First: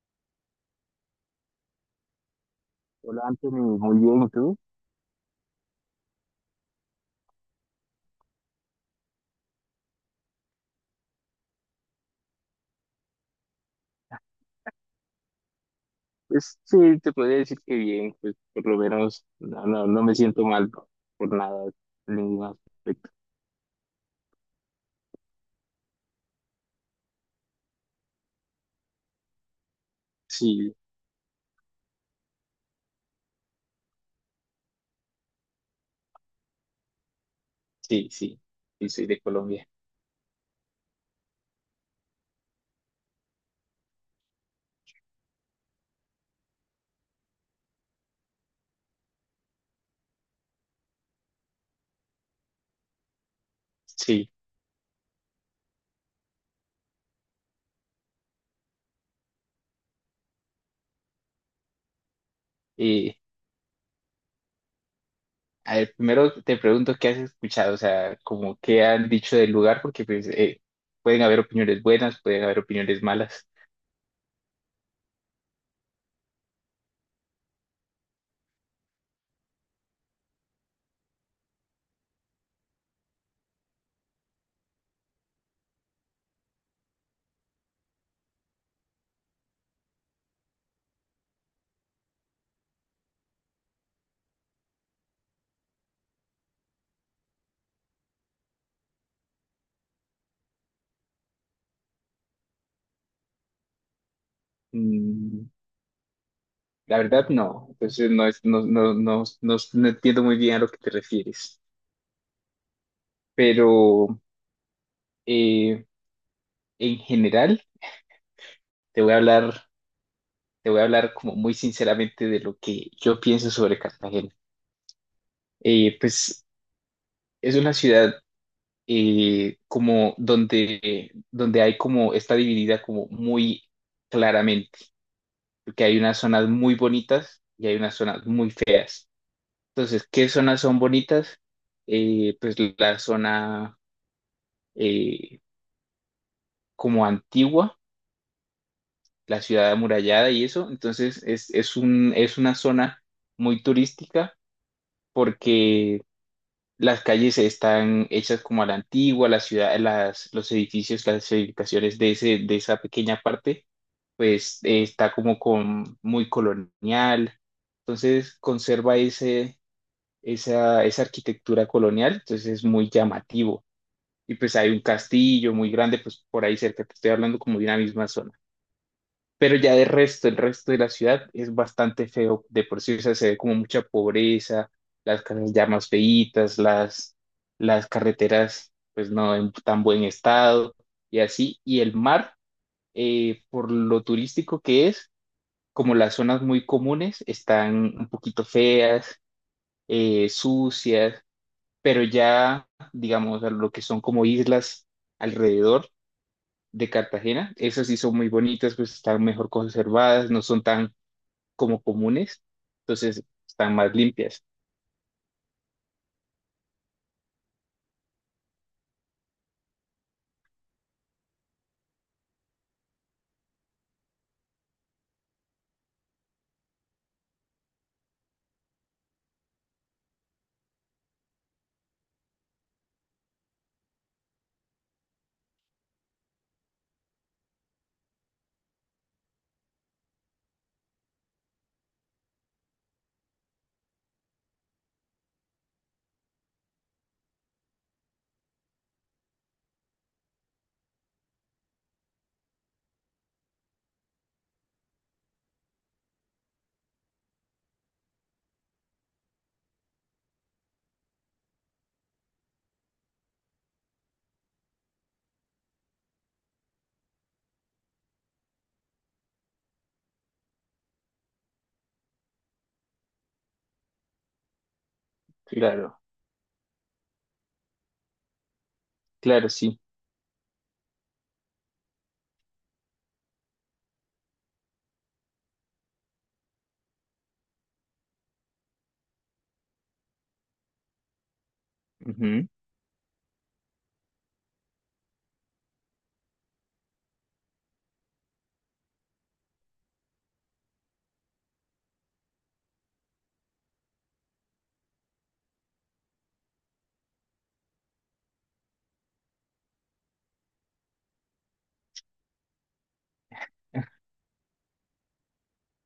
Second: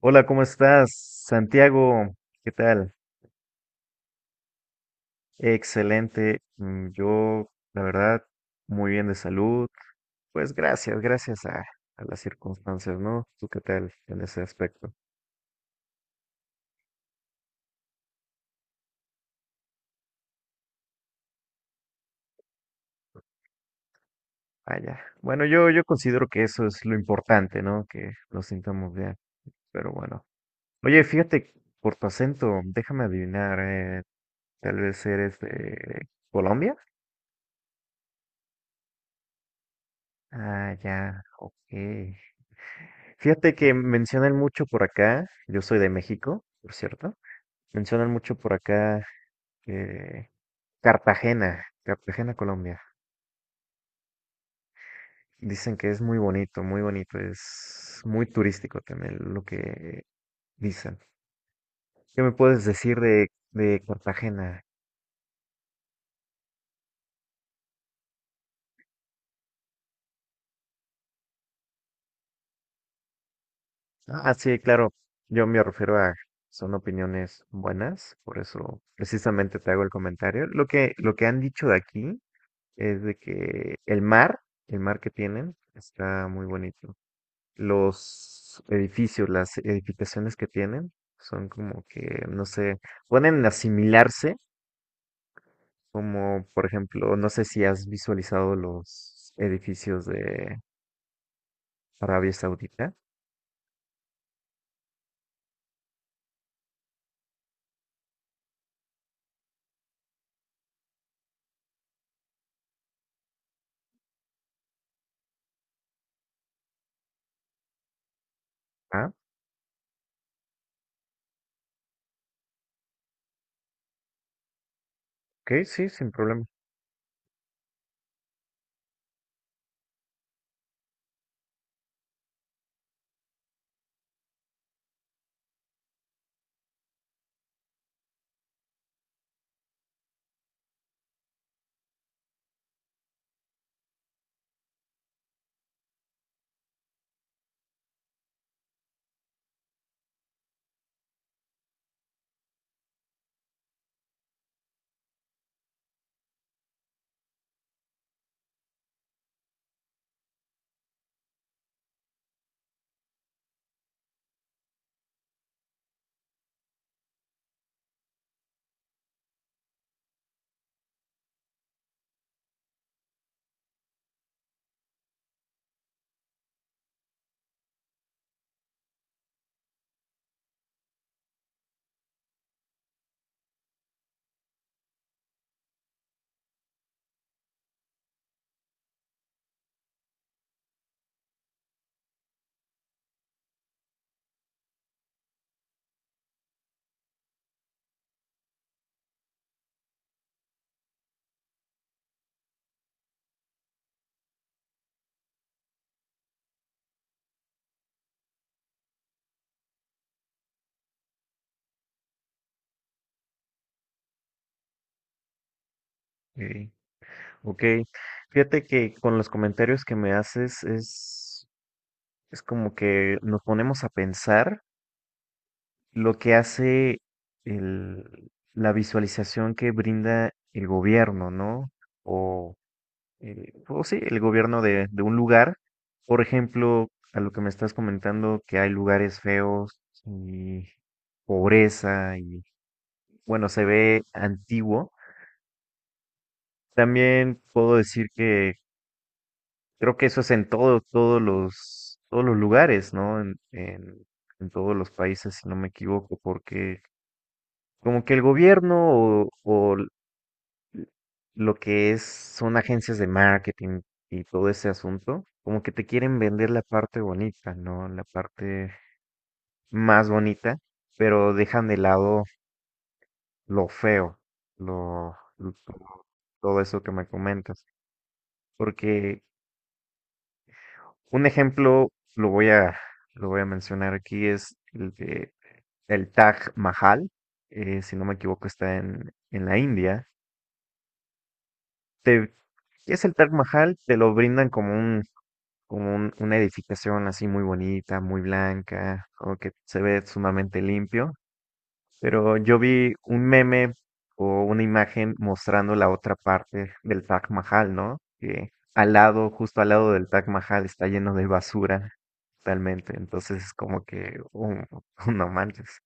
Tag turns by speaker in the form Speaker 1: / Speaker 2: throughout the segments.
Speaker 1: Hola, ¿cómo estás? Santiago, ¿qué tal?
Speaker 2: Hola Anthony, muy bien, ¿y tú?
Speaker 1: Excelente. Yo, la verdad, muy bien de salud. Pues gracias, gracias a las circunstancias, ¿no? ¿Tú qué tal en ese aspecto?
Speaker 2: Pues sí, te podría decir que bien, pues por lo menos no me siento mal por nada, en ningún aspecto.
Speaker 1: Vaya. Bueno, yo considero que eso es lo importante, ¿no? Que nos sintamos bien. Pero bueno.
Speaker 2: Sí,
Speaker 1: Oye, fíjate, por tu acento, déjame adivinar, tal vez eres de Colombia.
Speaker 2: sí, sí, sí, soy de Colombia.
Speaker 1: Ah, ya, ok. Fíjate que mencionan mucho por acá, yo soy de México, por cierto, mencionan mucho por acá eh, Cartagena, Cartagena, Colombia.
Speaker 2: Sí,
Speaker 1: Dicen que es muy bonito, es muy turístico también lo que dicen. ¿Qué me puedes decir
Speaker 2: y
Speaker 1: de Cartagena?
Speaker 2: a ver, primero te pregunto qué has escuchado, o sea, como qué han dicho del lugar, porque pues pueden haber opiniones buenas, pueden haber opiniones malas.
Speaker 1: Ah, sí, claro, yo me refiero a, son opiniones buenas, por eso precisamente te hago el comentario. Lo que han dicho de aquí es de que el mar que tienen, está muy bonito. Los edificios, las edificaciones que tienen, son como que, no sé, pueden asimilarse, como por ejemplo, no sé si has visualizado los edificios de Arabia Saudita.
Speaker 2: Mm, la verdad no, entonces no, es, no, no, no, no, no entiendo muy bien a lo que te refieres, pero eh, en general... te
Speaker 1: Ah,
Speaker 2: voy a hablar, te voy a hablar como muy sinceramente de lo que yo pienso sobre Cartagena.
Speaker 1: ok, sí, sin problema.
Speaker 2: Pues es una ciudad como donde hay como, está dividida como muy claramente, porque hay unas zonas muy bonitas y hay unas zonas muy feas. Entonces, ¿qué zonas son bonitas? Pues la zona eh, como antigua, la ciudad amurallada y eso. Entonces, es una zona muy turística porque las calles están hechas como a la antigua, la ciudad, los edificios, las edificaciones de de esa pequeña parte, pues está como con, muy colonial. Entonces conserva esa arquitectura colonial, entonces es muy llamativo. Y pues hay un castillo muy grande, pues por ahí cerca, te estoy hablando como de una misma zona. Pero ya de resto, el resto de la ciudad es bastante feo de por sí, o sea, se ve como mucha pobreza, las casas ya más feitas, las carreteras pues no en tan buen estado y así, y el mar, por lo turístico que es, como las zonas muy comunes están un poquito feas, sucias, pero ya, digamos, a lo que son como islas alrededor de Cartagena, esas sí son muy bonitas, pues están mejor conservadas, no son tan como comunes, entonces están más limpias.
Speaker 1: Ok, ok, fíjate que con los comentarios que me haces es como que nos ponemos a pensar lo que hace la visualización que brinda el gobierno, ¿no? O, o sí, el gobierno de un lugar. Por ejemplo, a lo que me estás comentando, que hay lugares feos y pobreza y, bueno, se ve antiguo. También puedo decir que creo que eso es en todo, todos los lugares, ¿no? En todos los países, si no me equivoco, porque como que el gobierno o lo que es, son agencias de marketing y todo ese asunto, como que te quieren vender la parte bonita, ¿no? La parte más bonita, pero dejan de lado lo feo, lo, lo-
Speaker 2: Claro,
Speaker 1: todo eso que me comentas. Porque
Speaker 2: claro, sí.
Speaker 1: un ejemplo, lo voy a, lo voy a mencionar aquí, es el de el Taj Mahal, si no me equivoco, está en la India. Te,
Speaker 2: Ujú.
Speaker 1: ¿Qué es el Taj Mahal? Te lo brindan como un una edificación así muy bonita, muy blanca, como que se ve sumamente limpio, pero yo vi un meme o una imagen mostrando la otra parte del Taj Mahal, ¿no? Que al lado, justo al lado del Taj Mahal está lleno de basura totalmente, entonces es como que, un no manches,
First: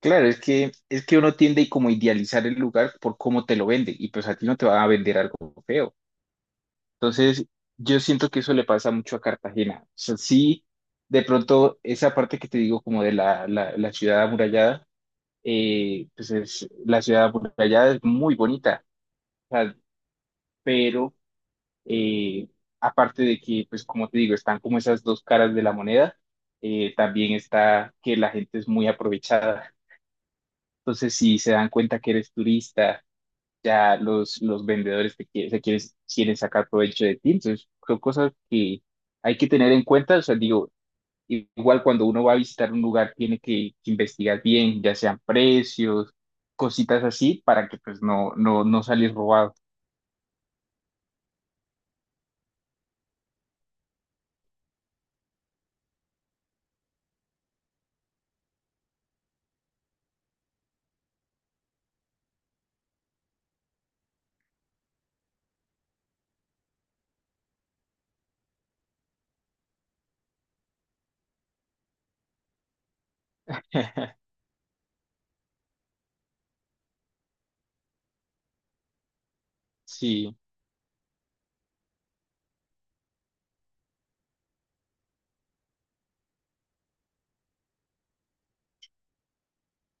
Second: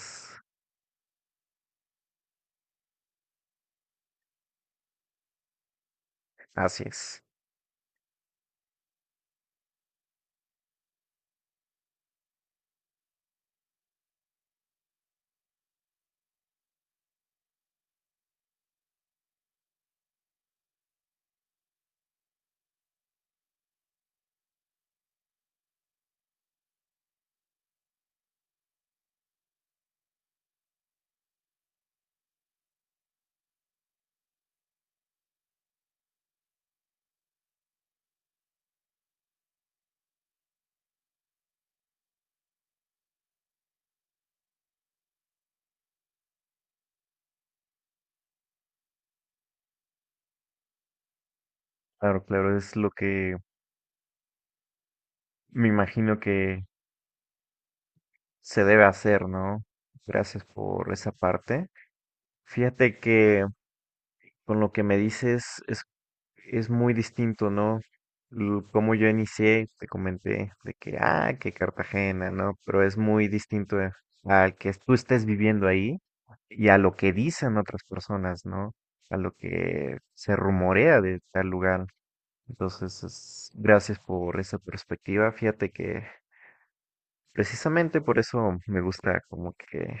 Speaker 2: Claro, es que uno tiende y como idealizar el lugar por cómo te lo vende y pues a ti no te va a vender algo feo.
Speaker 1: así es.
Speaker 2: Entonces, yo siento que eso le pasa mucho a Cartagena. O sea, sí, de pronto esa parte que te digo como de la ciudad amurallada, pues es, la ciudad amurallada es muy bonita, o sea, pero Eh, aparte de que, pues como te digo, están como esas dos caras de la moneda, también está que la gente es muy aprovechada. Entonces, si se dan cuenta que eres turista, ya los vendedores te quie- se quieren, quieren sacar provecho de ti. Entonces, son cosas que hay que tener en cuenta. O sea, digo, igual cuando uno va a visitar un lugar, que investigar bien, ya sean precios, cositas así, para que pues no salir robado.
Speaker 1: Claro, claro, es lo que me imagino que se debe hacer, ¿no? Gracias por esa parte. Fíjate que con lo que me dices es muy distinto, ¿no? Como yo inicié, te comenté de que, ah, que Cartagena, ¿no? Pero es muy distinto al que tú estés viviendo ahí y a lo que dicen otras personas, ¿no? A lo que
Speaker 2: Sí,
Speaker 1: se rumorea de tal lugar. Entonces, gracias por esa perspectiva. Fíjate que precisamente por eso me gusta como que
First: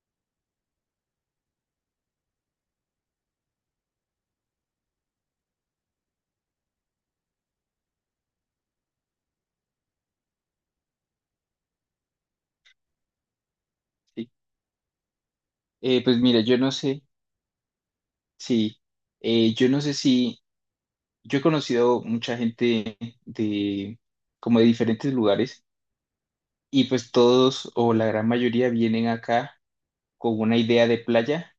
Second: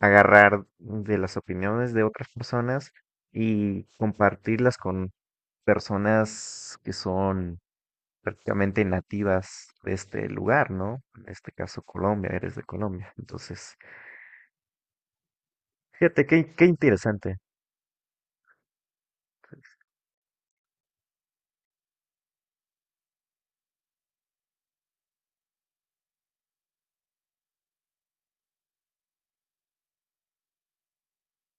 Speaker 1: agarrar de las opiniones de otras personas y compartirlas con personas que son prácticamente nativas de este lugar, ¿no? En este caso Colombia, eres de Colombia. Entonces,
Speaker 2: sí. Pues
Speaker 1: fíjate,
Speaker 2: mira,
Speaker 1: qué,
Speaker 2: yo
Speaker 1: qué
Speaker 2: no sé.
Speaker 1: interesante.
Speaker 2: Sí, yo no sé si, yo he conocido mucha gente de, como de diferentes lugares y pues todos o la gran mayoría vienen acá con una idea de playa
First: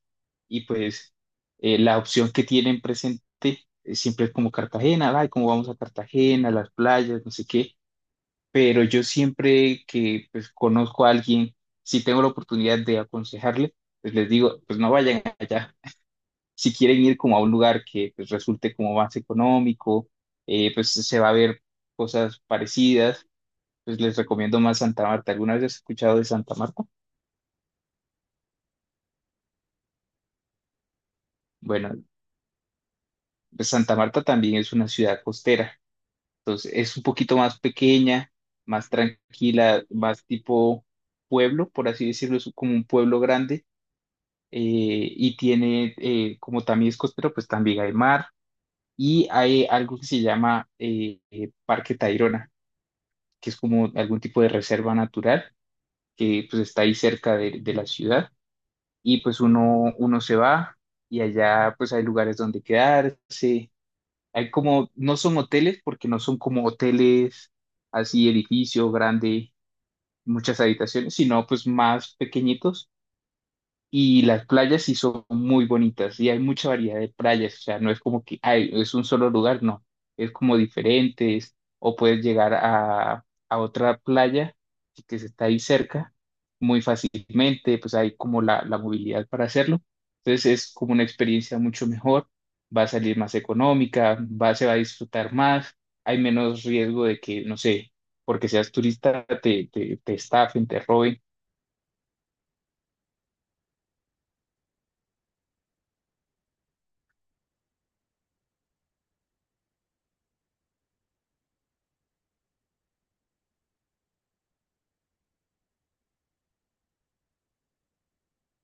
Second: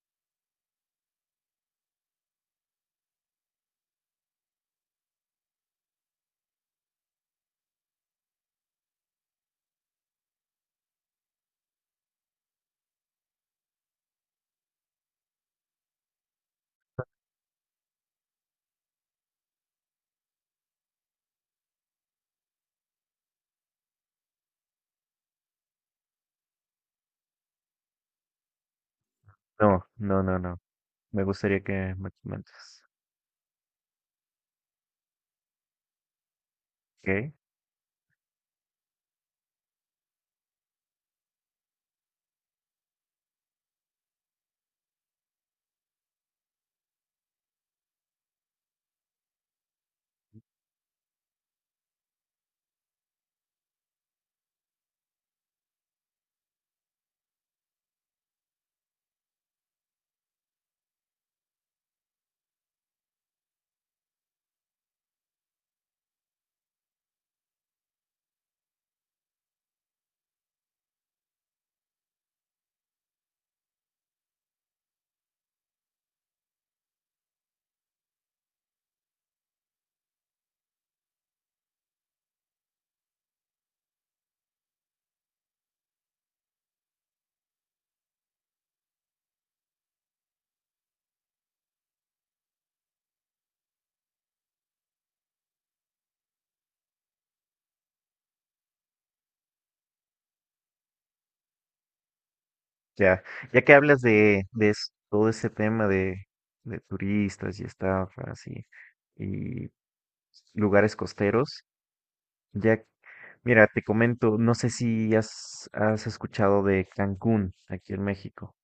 Speaker 2: y pues la opción que tienen presente siempre es como Cartagena, ay, cómo vamos a Cartagena, las playas, no sé qué, pero yo siempre que pues conozco a alguien, si tengo la oportunidad de aconsejarle, pues les digo, pues no vayan allá. Si quieren ir como a un lugar que pues resulte como más económico, pues se va a ver cosas parecidas, pues les recomiendo más Santa Marta. ¿Alguna vez has escuchado de Santa Marta?
Speaker 1: No, no, no, no. Me gustaría que
Speaker 2: Bueno,
Speaker 1: me comentes.
Speaker 2: pues Santa Marta también es una ciudad costera, entonces es un
Speaker 1: Ok,
Speaker 2: poquito más pequeña, más tranquila, más tipo pueblo, por así decirlo, es como un pueblo grande. eh, y tiene, como también es costero, pues también hay mar y hay algo que se llama Parque Tayrona, que es como algún tipo de reserva natural que pues está ahí cerca de la ciudad y pues uno se va y allá pues hay lugares donde quedarse, hay como, no son hoteles porque no son como hoteles así edificio grande, muchas habitaciones, sino pues más pequeñitos y las playas sí son muy bonitas y hay mucha variedad de playas, o sea, no es como que ay, es un solo lugar, no, es como diferentes o puedes llegar a otra playa que está ahí cerca muy fácilmente, pues hay como la movilidad para hacerlo, entonces es como una experiencia mucho mejor, va a salir más económica, va, se va a disfrutar más, hay menos riesgo de que, no sé, porque seas turista, te estafen, te roben.
Speaker 1: ya, ya que hablas de todo ese tema de turistas y estafas y lugares costeros, ya, mira, te comento, no sé si has, has escuchado de Cancún, aquí en México.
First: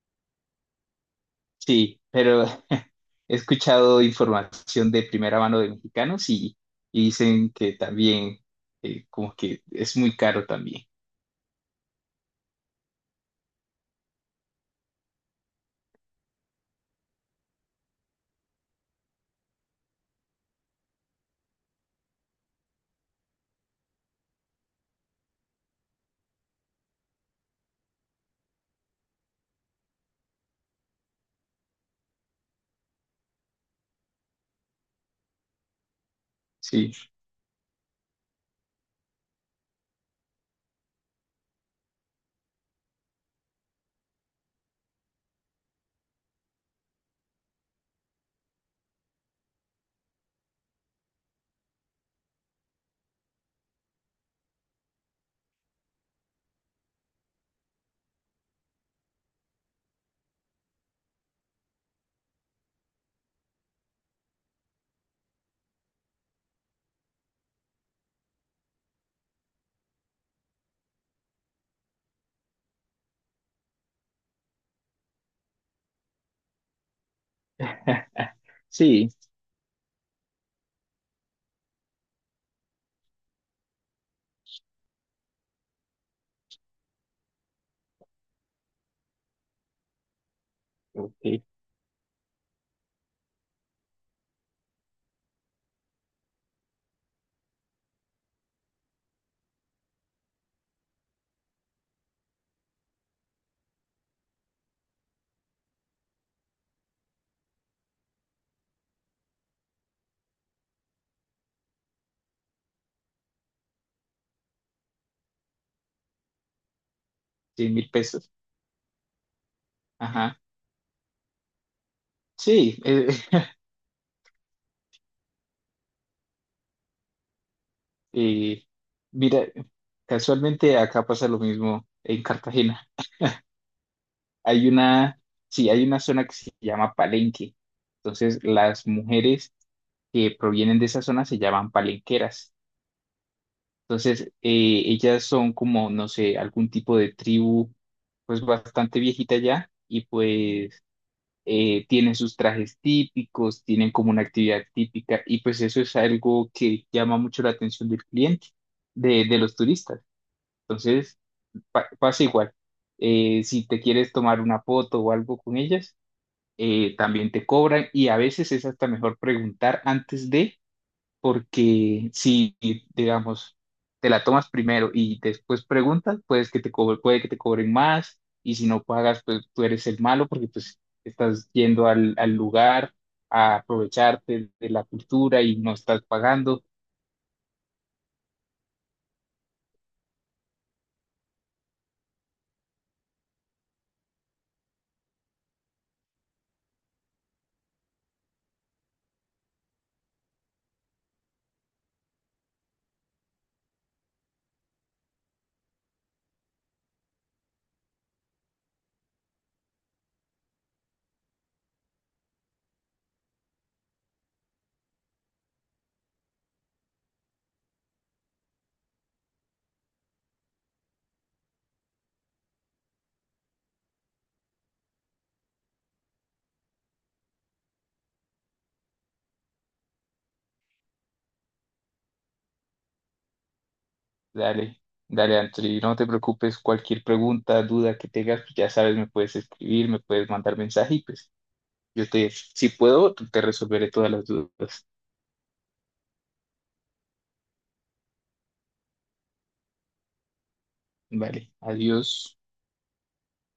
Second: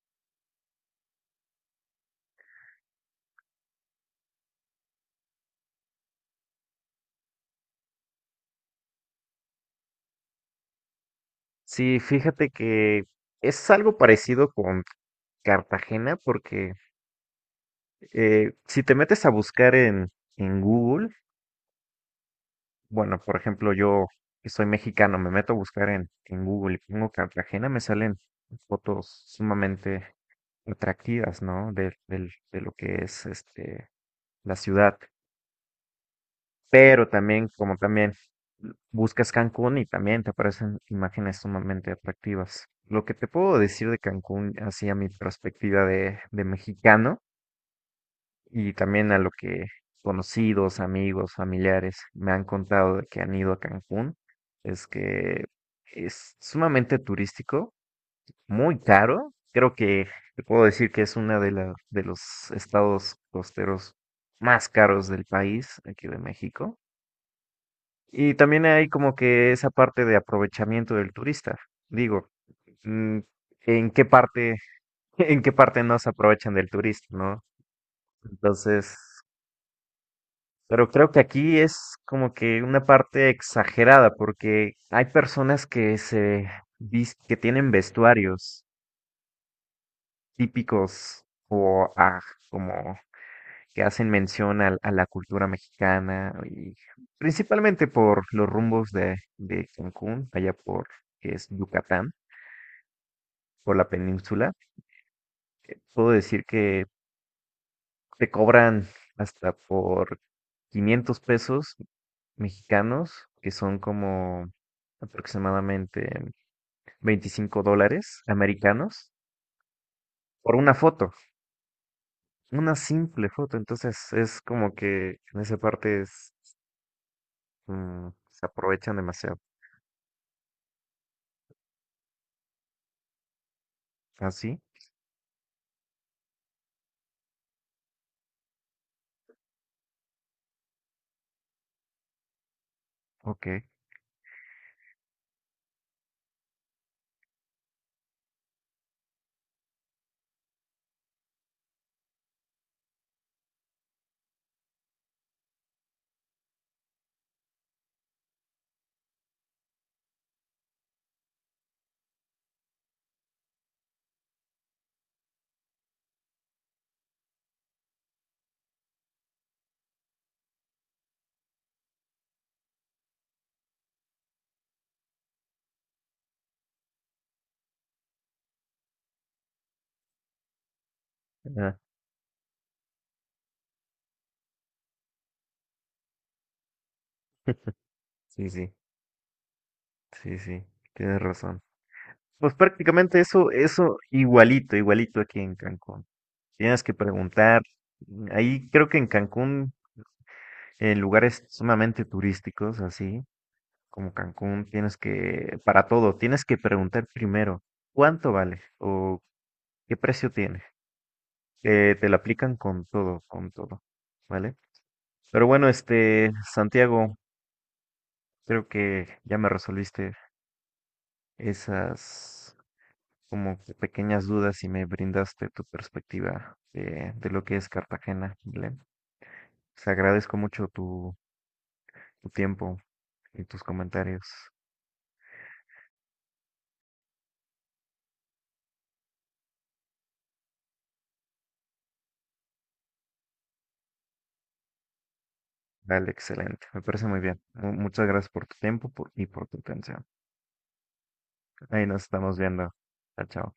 Speaker 2: Sí, pero he escuchado información de primera mano de mexicanos y dicen que también, como que es muy caro también.
Speaker 1: Sí, fíjate que es algo parecido con Cartagena porque si te metes a buscar en Google, bueno, por ejemplo, yo que soy mexicano, me meto a buscar en Google y pongo Cartagena, me salen fotos sumamente atractivas, ¿no? De lo que es este, la ciudad.
Speaker 2: Sí,
Speaker 1: Pero también, como también buscas Cancún y también te aparecen imágenes sumamente atractivas. Lo que te puedo decir de Cancún, así a mi perspectiva de mexicano y también a lo que conocidos, amigos, familiares me han contado de que han ido a Cancún, es que es sumamente turístico, muy caro. Creo que te puedo decir que es una de la de los estados costeros más caros del país, aquí de México y también hay como que esa parte de aprovechamiento del turista. Digo, mm, ¿en qué parte, en qué parte no se aprovechan del turista, ¿no? Entonces,
Speaker 2: sí,
Speaker 1: pero creo que aquí es como que una parte exagerada, porque hay personas que que tienen vestuarios típicos
Speaker 2: ok,
Speaker 1: o ah, como que hacen mención a, la cultura mexicana y principalmente por los rumbos de Cancún, allá por que es Yucatán. Por la península, puedo decir que te cobran hasta por $500 mexicanos, que son como aproximadamente 25
Speaker 2: 100 mil
Speaker 1: dólares
Speaker 2: pesos.
Speaker 1: americanos,
Speaker 2: Ajá,
Speaker 1: por una foto, una
Speaker 2: sí.
Speaker 1: simple foto. Entonces es como que en esa parte es, se
Speaker 2: Eh,
Speaker 1: aprovechan demasiado.
Speaker 2: mira, casualmente acá pasa lo mismo en Cartagena.
Speaker 1: ¿Ah, sí?
Speaker 2: Hay una, sí, hay una zona que se llama Palenque. Entonces, las mujeres que provienen de esa zona se llaman palenqueras.
Speaker 1: Ok.
Speaker 2: Entonces, ellas son como, no sé, algún tipo de tribu, pues bastante viejita ya, y pues tienen sus trajes típicos, tienen como una actividad típica, y pues eso es algo que llama mucho la atención del cliente, de los turistas. Entonces, pa- pasa igual. Si te quieres tomar una foto o algo con ellas, también te cobran, y a veces es hasta mejor preguntar antes de porque si, digamos, te la tomas primero y después preguntas, pues que te co- puede que te cobren más y si no pagas, pues tú eres el malo porque pues estás
Speaker 1: Ah,
Speaker 2: yendo al, al lugar a aprovecharte de la cultura y no estás pagando.
Speaker 1: sí, sí, sí, sí, tienes razón. Pues prácticamente eso, eso igualito, igualito aquí en Cancún. Tienes que preguntar. Ahí creo que en Cancún, en lugares sumamente turísticos, así como Cancún, tienes que, para todo, tienes que preguntar primero cuánto vale o qué precio tiene. Te lo aplican con todo, ¿vale? Pero bueno, este, Santiago, creo que ya me resolviste esas como que pequeñas dudas y me brindaste tu perspectiva de lo que es Cartagena, Belén. Te agradezco mucho tu, tu tiempo y tus comentarios.
Speaker 2: Dale, dale, Anthony, no te preocupes, cualquier pregunta, duda que tengas, pues ya sabes, me puedes escribir, me puedes mandar mensaje y pues yo te, si puedo, te resolveré todas las dudas.
Speaker 1: Vale, excelente. Me parece muy bien. Muchas gracias por tu tiempo y por tu atención.
Speaker 2: Vale,
Speaker 1: Ahí nos
Speaker 2: adiós.
Speaker 1: estamos viendo. Chao, chao.